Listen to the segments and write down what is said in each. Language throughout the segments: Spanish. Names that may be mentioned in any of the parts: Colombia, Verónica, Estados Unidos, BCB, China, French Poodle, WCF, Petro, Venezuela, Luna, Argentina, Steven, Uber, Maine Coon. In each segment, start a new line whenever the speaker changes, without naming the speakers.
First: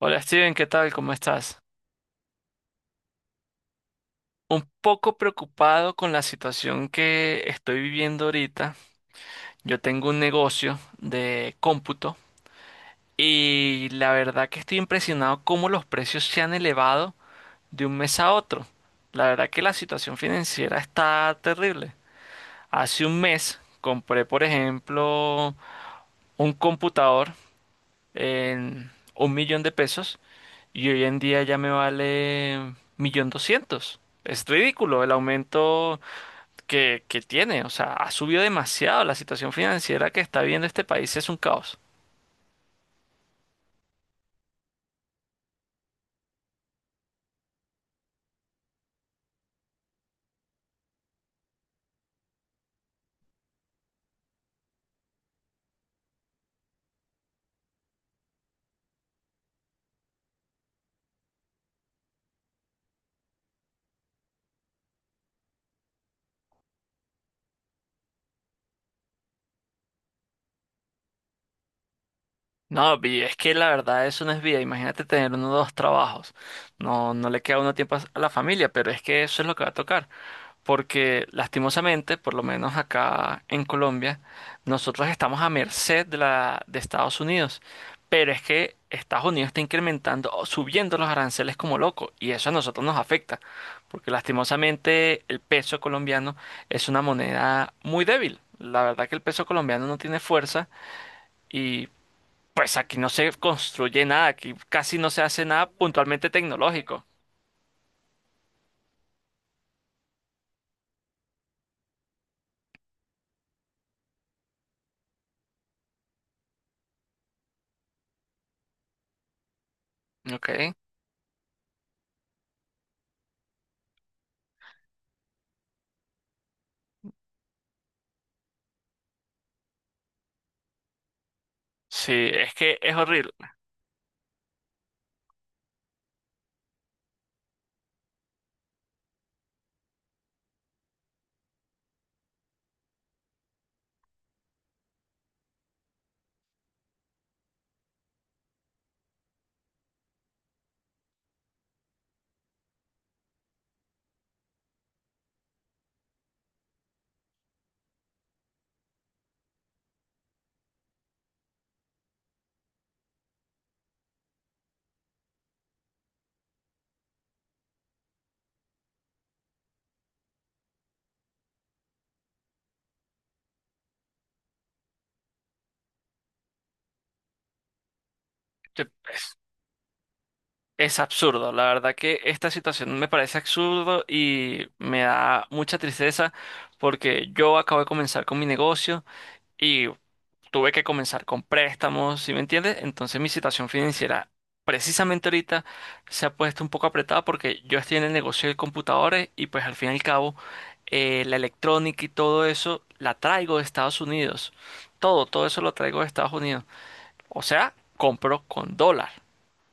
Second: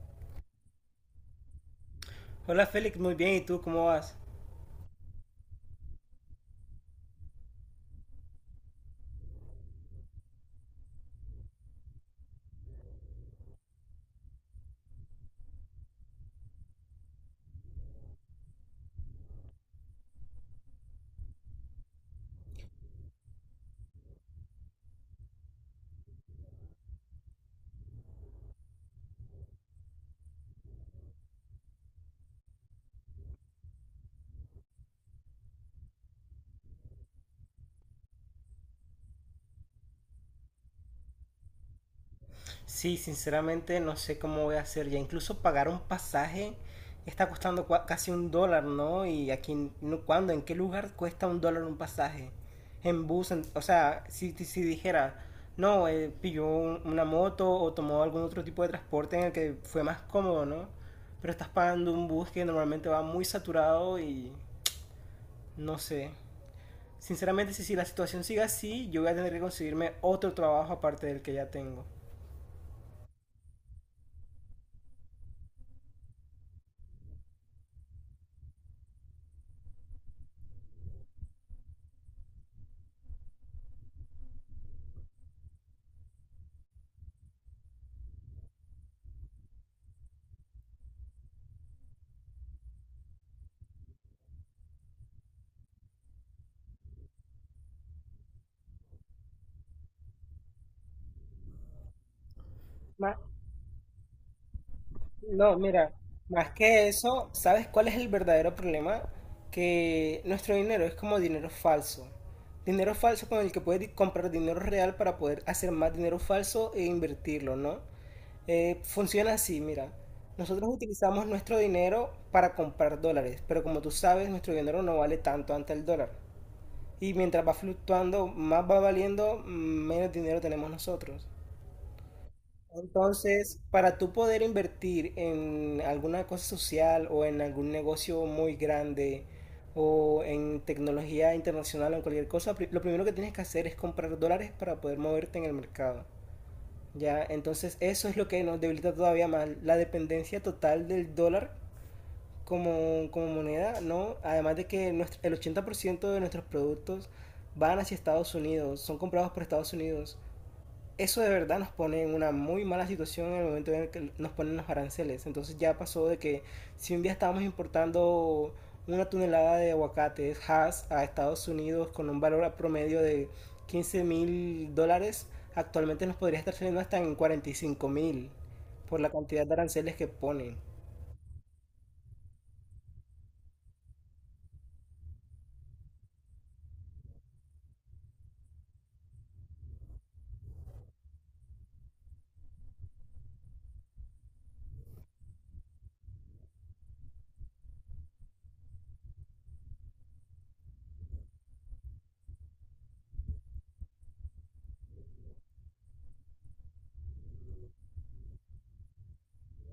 Hola Steven, ¿qué tal? ¿Cómo estás?
Hola Félix, muy bien, ¿y tú cómo vas?
Un poco preocupado con la situación que estoy viviendo ahorita. Yo tengo un negocio de cómputo y la verdad que estoy impresionado cómo los precios se han elevado de un mes a otro. La verdad que la situación financiera está terrible. Hace un mes compré, por ejemplo, un computador en 1.000.000 de pesos. Y hoy en día ya me vale 1.200.000. Es ridículo el aumento que tiene. O sea, ha subido demasiado. La situación financiera que está viviendo este país es un caos.
Sí, sinceramente no sé cómo voy a hacer ya. Incluso pagar un pasaje está costando casi un dólar, ¿no? Y aquí, no, ¿cuándo? ¿En qué lugar cuesta un dólar un pasaje? En bus, o sea, si dijera, no, pilló una moto o tomó algún otro tipo de transporte en el que fue más cómodo, ¿no? Pero estás pagando un bus que normalmente va muy saturado y no sé. Sinceramente, si la situación sigue así, yo voy a tener que conseguirme otro trabajo aparte del que ya tengo.
No, es que la verdad eso no es vida. Imagínate tener uno o dos trabajos. No, no le queda uno tiempo a la familia, pero es que eso es lo que va a tocar. Porque lastimosamente, por lo menos acá en Colombia, nosotros estamos a merced de la de Estados Unidos, pero es que Estados Unidos está incrementando o subiendo los aranceles como loco y eso a nosotros nos afecta, porque lastimosamente el peso colombiano es una moneda muy débil. La verdad que el peso colombiano no tiene fuerza y pues aquí no
Ma-
se construye nada, aquí casi no se hace
No,
nada
mira,
puntualmente
más que
tecnológico.
eso, ¿sabes cuál es el verdadero problema? Que nuestro dinero es como dinero falso. Dinero falso con el que puedes comprar dinero real para poder hacer más dinero falso e invertirlo, ¿no? Funciona así, mira. Nosotros
Ok.
utilizamos nuestro dinero para comprar dólares, pero como tú sabes, nuestro dinero no vale tanto ante el dólar. Y mientras va fluctuando, más va valiendo, menos dinero tenemos nosotros.
Sí, es que es horrible.
Entonces, para tú poder invertir en alguna cosa social o en algún negocio muy grande o en tecnología internacional o en cualquier cosa, lo primero que tienes que hacer es comprar dólares para poder moverte en el mercado. Ya, entonces eso es lo que nos debilita todavía más, la dependencia total del dólar como moneda, ¿no? Además de que nuestro- el 80% de nuestros productos van hacia Estados Unidos, son comprados por Estados Unidos. Eso de verdad nos pone en una muy mala situación en el momento en el que nos ponen los aranceles. Entonces ya pasó de que si un día estábamos importando una tonelada de aguacates Hass a Estados Unidos con un valor promedio de 15 mil dólares, actualmente nos podría estar saliendo hasta en 45 mil
Te-
por la cantidad de aranceles que ponen.
Es absurdo, la verdad que esta situación me parece absurdo y me da mucha tristeza porque yo acabo de comenzar con mi negocio y tuve que comenzar con préstamos, ¿sí me entiendes? Entonces mi situación financiera precisamente ahorita se ha puesto un poco apretada porque yo estoy en el negocio de computadores y pues al fin y al cabo la electrónica y todo eso la traigo de Estados Unidos. Todo, todo eso lo traigo de Estados Unidos. O sea, compro con dólar.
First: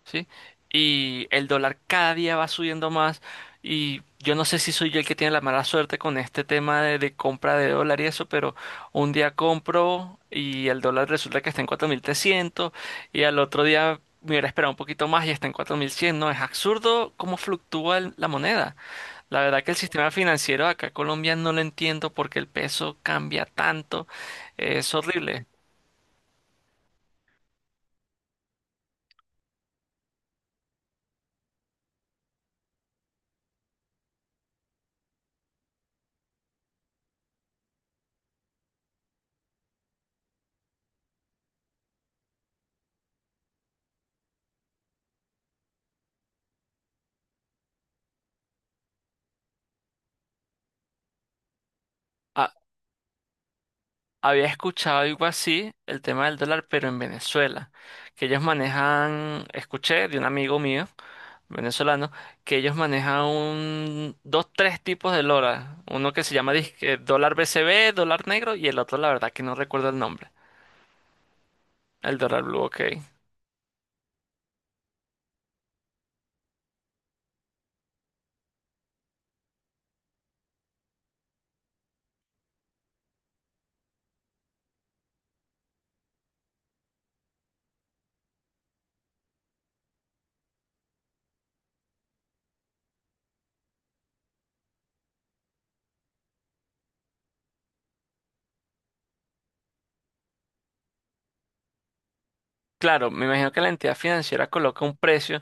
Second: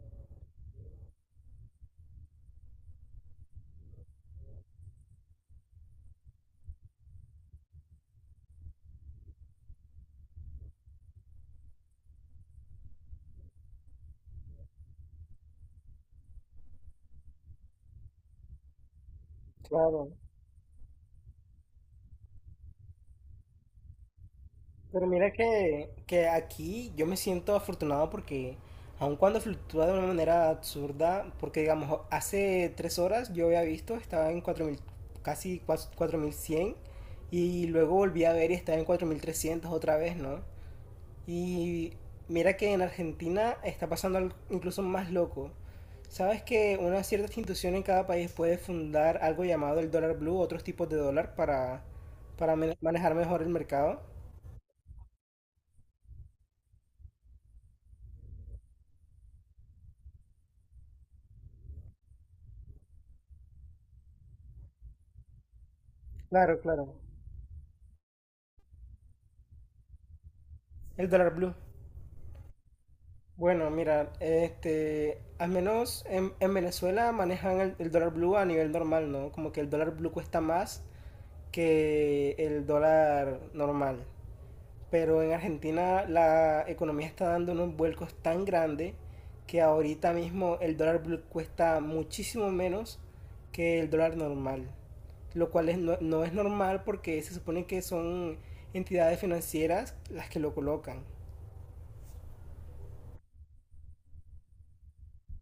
¿Sí? Y el dólar cada día va subiendo más y yo no sé si soy yo el que tiene la mala suerte con este tema de compra de dólar y eso, pero un día compro y el dólar resulta que está en 4.300 y al otro día me hubiera esperado un poquito más y está en 4.100. No, es absurdo cómo fluctúa la moneda. La verdad que el sistema
Claro.
financiero acá en Colombia no lo entiendo porque el peso cambia tanto. Es
Pero mira
horrible.
que aquí yo me siento afortunado porque aun cuando fluctúa de una manera absurda, porque digamos, hace 3 horas yo había visto, estaba en 4.000 casi 4.100 y luego volví a ver y estaba en 4.300 otra vez, ¿no? Y mira que en Argentina está pasando algo incluso más loco. ¿Sabes que una cierta institución en cada país puede fundar algo llamado el dólar blue, otros tipos de dólar para manejar mejor el mercado?
Había escuchado algo así, el tema del dólar, pero en Venezuela, que ellos manejan, escuché de un amigo mío, venezolano, que ellos manejan un, dos, tres tipos de dólar. Uno que se llama
Claro,
disque
claro.
dólar BCB, dólar negro, y el otro, la verdad que no recuerdo el nombre.
El dólar blue.
El dólar blue, ok.
Bueno, mira, al menos en Venezuela manejan el dólar blue a nivel normal, ¿no? Como que el dólar blue cuesta más que el dólar normal. Pero en Argentina la economía está dando unos vuelcos tan grandes que ahorita mismo el dólar blue cuesta muchísimo menos que el dólar normal. Lo cual es, no, no es normal porque se supone que son entidades financieras las que lo colocan.
Claro, me imagino que la entidad financiera coloca un precio,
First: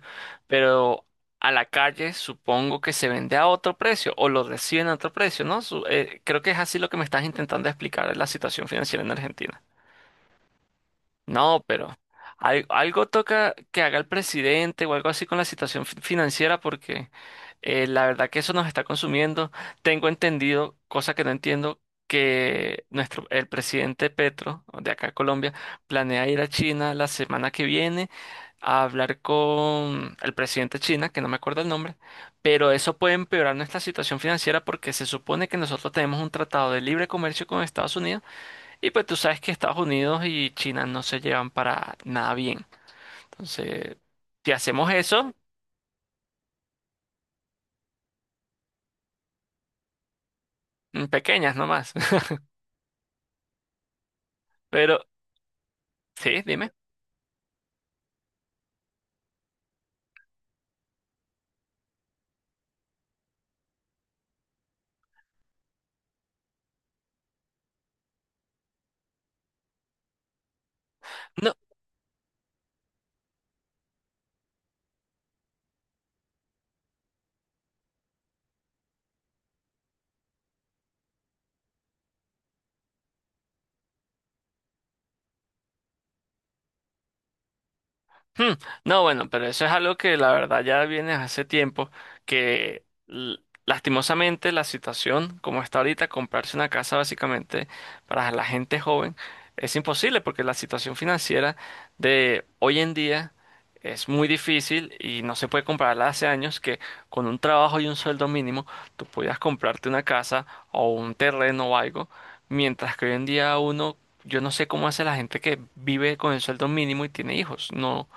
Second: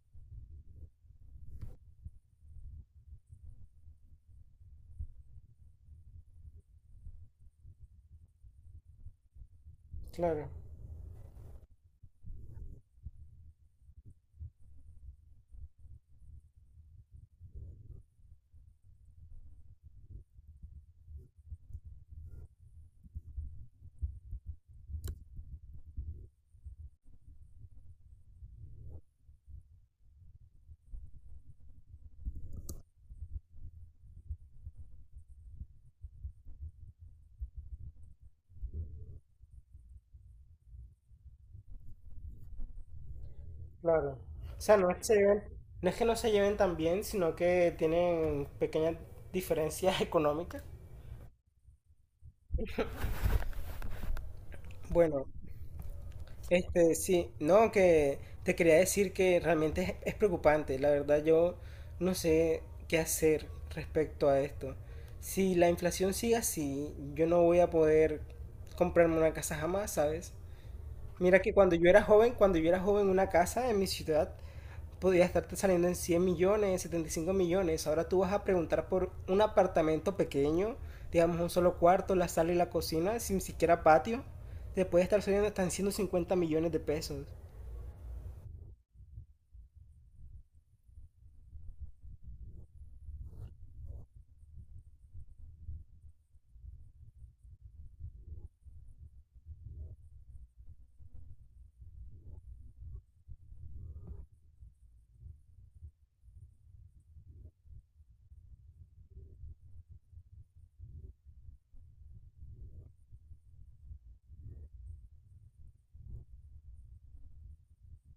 pero a la calle supongo que se vende a otro precio o lo reciben a otro precio, ¿no? Creo que es así lo que me estás intentando explicar de la situación financiera en Argentina.
Claro.
No, pero algo toca que haga el presidente o algo así con la situación financiera porque la verdad que eso nos está consumiendo. Tengo entendido, cosa que no entiendo, que nuestro, el presidente Petro de acá de Colombia planea ir a China la semana que viene a hablar con el presidente de China, que no me acuerdo el nombre, pero eso puede empeorar nuestra situación financiera porque se supone que nosotros tenemos un tratado de libre comercio con Estados Unidos y pues tú sabes que Estados Unidos y China no se llevan para nada bien. Entonces,
Claro.
si
O sea, no
hacemos
es que se
eso,
lleven, no es que no se lleven tan bien, sino que tienen pequeñas diferencias económicas.
pequeñas nomás. Pero,
Bueno,
sí, dime.
sí, no, que te quería decir que realmente es preocupante. La verdad, yo no sé qué hacer respecto a esto. Si la inflación sigue así, yo no voy a poder comprarme una casa jamás, ¿sabes? Mira
No,
que cuando yo era joven, cuando yo era joven, una casa en mi ciudad podría estarte saliendo en 100 millones, 75 millones. Ahora tú vas a preguntar por un apartamento pequeño, digamos un solo cuarto, la sala y la cocina, sin siquiera patio. Te puede estar saliendo hasta en 150 millones de pesos.
Hmm, No, bueno, pero eso es algo que la verdad ya viene hace tiempo, que lastimosamente la situación como está ahorita, comprarse una casa básicamente para la gente joven es imposible porque la situación financiera de hoy en día es muy difícil y no se puede compararla hace años que con un trabajo y un sueldo mínimo tú podías comprarte una casa o un terreno o algo, mientras que hoy en día uno, yo no sé cómo hace la gente que vive con el sueldo mínimo y tiene hijos, no.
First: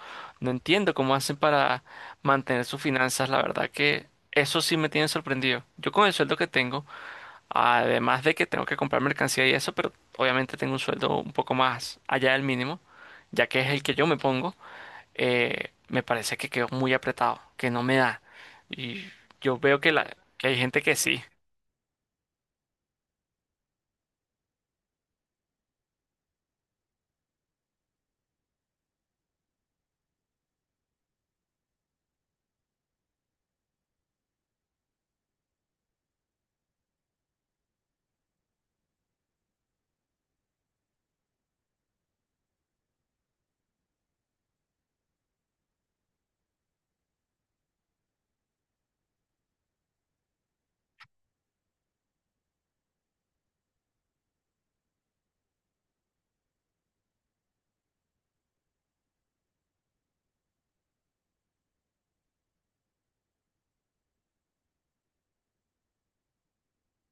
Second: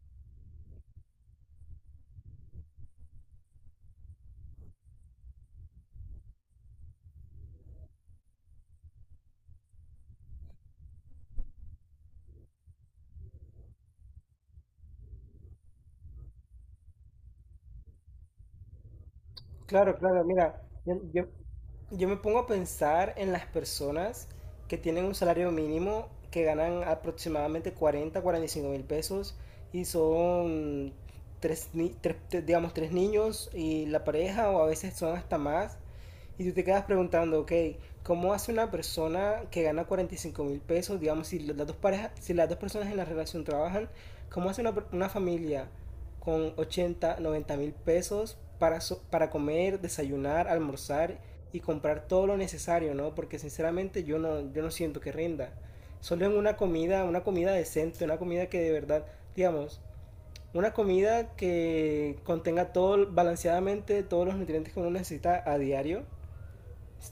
No entiendo cómo hacen para mantener sus finanzas. La verdad que eso sí me tiene sorprendido. Yo con el sueldo que tengo, además de que tengo que comprar mercancía y eso, pero obviamente tengo un sueldo un poco más allá del mínimo, ya que es el que yo me pongo, me parece que quedo muy apretado, que no me da. Y yo veo que,
Claro, claro,
que hay
mira,
gente que
yo,
sí.
yo- yo me pongo a pensar en las personas que tienen un salario mínimo que ganan aproximadamente 40, 45 mil pesos y son tres, ni- tres- te- digamos, tres niños y la pareja o a veces son hasta más. Y tú te quedas preguntando, ok, ¿cómo hace una persona que gana 45.000 pesos, digamos, si las dos parejas, si las dos personas en la relación trabajan, cómo hace una familia con 80, 90.000 pesos para, para comer, desayunar, almorzar y comprar todo lo necesario, ¿no? Porque sinceramente yo no siento que rinda. Solo en una comida decente, una comida que de verdad, digamos, una comida que contenga todo balanceadamente todos los nutrientes que uno necesita a diario.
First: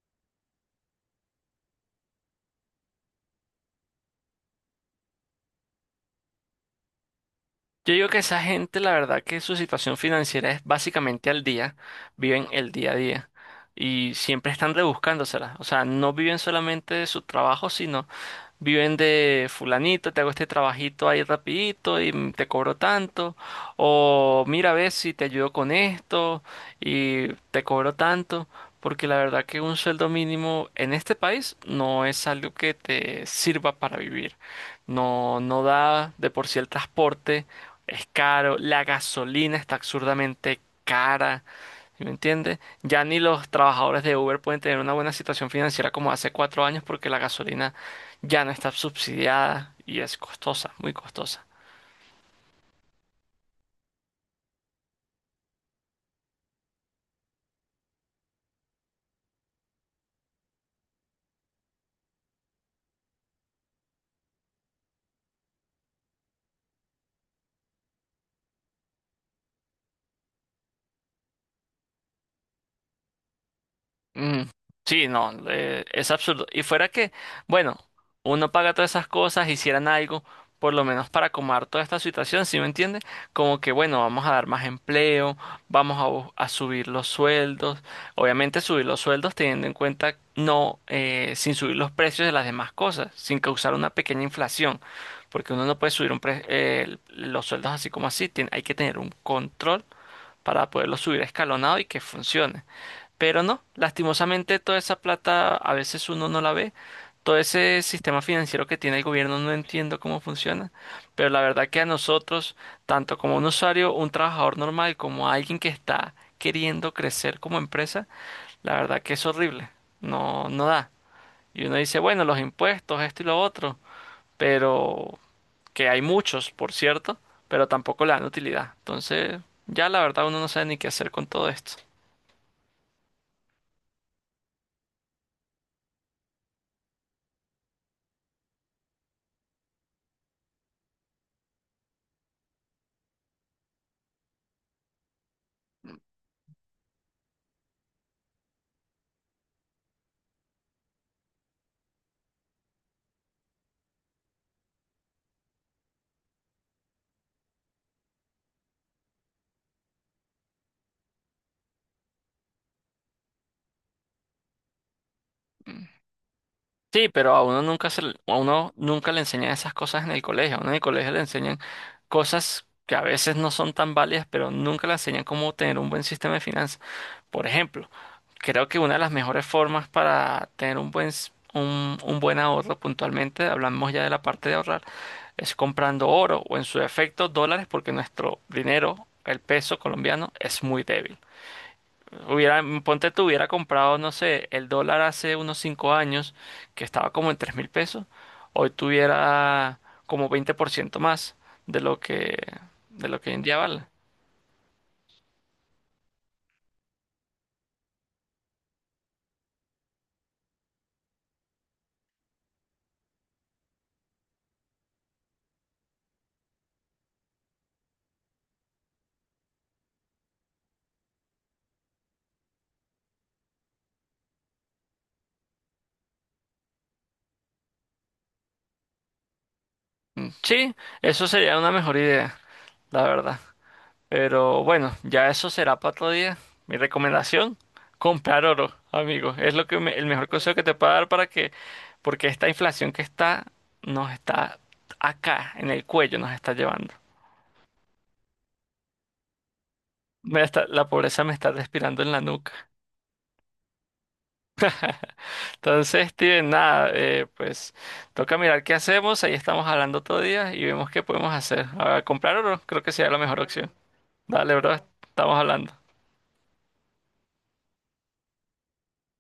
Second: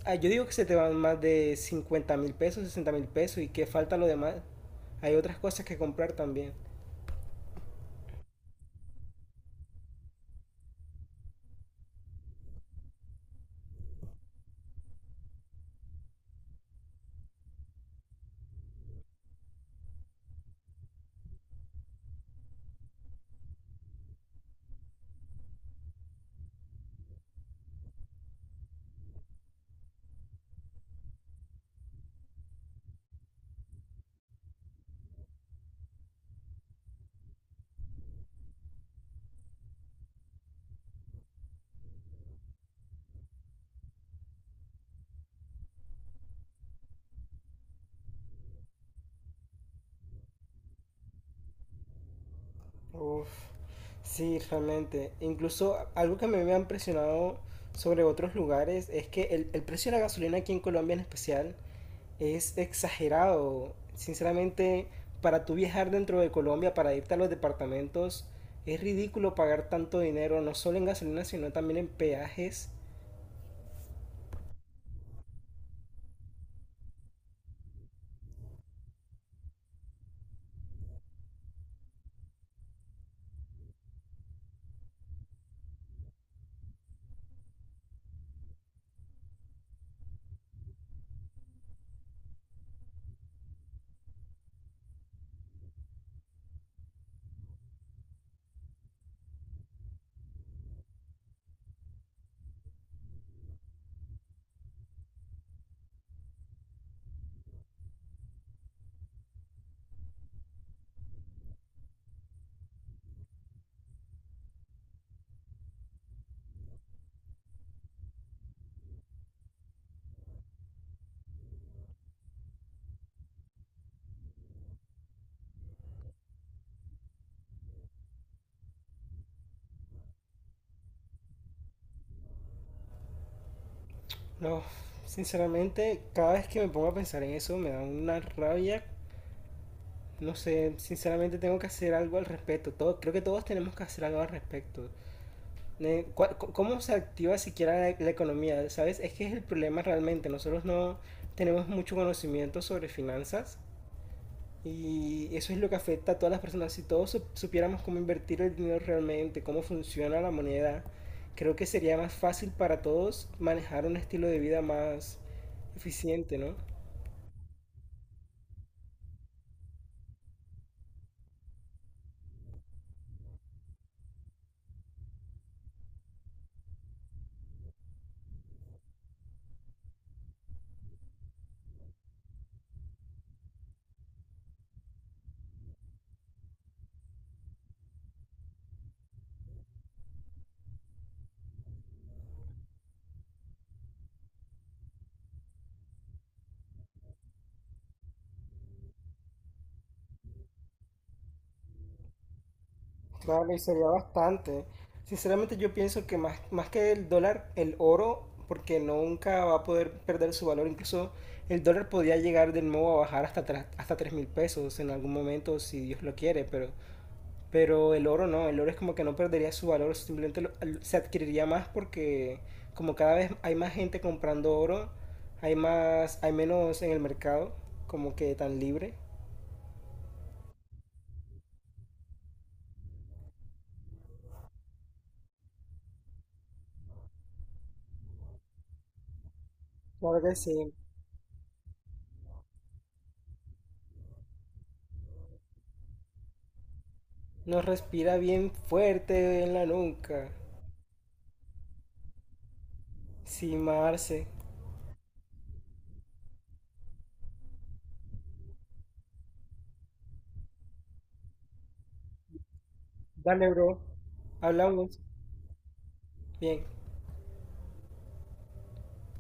Ah, yo digo que se te van más de 50.000 pesos, 60.000 pesos y que falta lo demás. Hay otras cosas que comprar también.
Yo digo que esa gente, la verdad que su situación financiera es básicamente al día, viven el día a día y siempre están rebuscándosela. O sea, no viven solamente de su trabajo, sino viven de fulanito, te hago este trabajito ahí rapidito y te cobro tanto, o mira a ver si te ayudo con esto y te cobro tanto, porque la verdad que un sueldo mínimo en este país no es algo que te sirva para vivir. No, no da de por sí el transporte es caro, la gasolina está absurdamente cara. ¿Sí, me entiendes? Ya ni los trabajadores de Uber pueden tener una buena situación financiera como hace 4 años porque la gasolina ya no está subsidiada y es costosa, muy costosa.
Uf, sí, realmente. Incluso algo que a mí me ha impresionado sobre otros lugares es que el precio de la gasolina aquí en Colombia en especial es exagerado. Sinceramente, para tú viajar dentro de Colombia, para irte a los departamentos, es ridículo pagar tanto dinero, no solo en gasolina, sino también en peajes.
Mm, sí, no, es absurdo. Y fuera que, bueno, uno paga todas esas cosas, hicieran algo, por lo menos para acomodar toda esta situación, ¿sí me entiende? Como que, bueno, vamos a dar más empleo, vamos a, a subir los sueldos, obviamente subir los sueldos teniendo en cuenta, no, sin subir los precios de las demás cosas, sin causar una pequeña inflación, porque uno no puede subir un los sueldos así como así, hay que tener un control para poderlo subir escalonado y que funcione. Pero no, lastimosamente toda esa plata a veces uno no la ve. Todo ese sistema financiero que tiene el gobierno no entiendo cómo funciona, pero la verdad que a nosotros, tanto como un usuario, un trabajador normal, como alguien que está queriendo crecer como empresa, la verdad que es horrible. No, no da. Y uno dice, bueno, los impuestos, esto y lo otro, pero que hay muchos, por cierto, pero tampoco le dan utilidad. Entonces, ya la verdad uno no sabe ni qué hacer con todo esto.
No, sinceramente, cada vez que me pongo a pensar en eso me da una rabia. No sé, sinceramente tengo que hacer algo al respecto. Todo, creo que todos tenemos que hacer algo al respecto. ¿Cómo se activa siquiera la economía? ¿Sabes? Es que es el problema realmente. Nosotros no tenemos mucho conocimiento sobre finanzas y eso es lo que afecta a todas las personas. Si todos supiéramos cómo invertir el dinero realmente, cómo funciona la moneda, creo que sería más fácil para todos manejar un estilo de vida más eficiente, ¿no?
Sí, pero a uno nunca a uno nunca le enseñan esas cosas en el colegio. A uno en el colegio le enseñan cosas que a veces no son tan válidas, pero nunca le enseñan cómo tener un buen sistema de finanzas. Por ejemplo, creo que una de las mejores formas para tener un buen, un buen ahorro puntualmente, hablamos ya de la parte de ahorrar, es comprando oro o en su defecto dólares, porque nuestro dinero, el peso colombiano, es muy débil. Hubiera, ponte tú, hubiera comprado, no sé, el dólar hace unos 5 años, que estaba como en 3.000 pesos, hoy tuviera como 20% más de lo que, de lo que hoy en
Claro
día
y
vale.
sería bastante. Sinceramente yo pienso que más, más que el dólar, el oro, porque nunca va a poder perder su valor. Incluso el dólar podría llegar de nuevo a bajar hasta 3.000 pesos en algún momento, si Dios lo quiere, pero. Pero el oro no, el oro es como que no perdería su valor, simplemente se adquiriría más porque como cada vez hay más gente comprando oro, hay más, hay menos en el mercado, como que tan libre.
Sí, eso sería una mejor idea, la verdad. Pero bueno, ya eso será para otro día. Mi recomendación, comprar oro, amigo. Es lo que el
Claro
mejor
que
consejo que
sí.
te puedo dar para que, porque esta inflación que está, nos está acá, en el cuello, nos está llevando.
Nos respira bien fuerte en la nuca.
La pobreza me está respirando en la nuca.
Sí, Marce.
Entonces, Steven, nada, pues toca mirar qué hacemos. Ahí estamos hablando todo día y vemos qué podemos hacer. A comprar oro, creo que sería la mejor
Dale,
opción.
bro.
Dale, bro,
Hablamos.
estamos hablando.
Bien.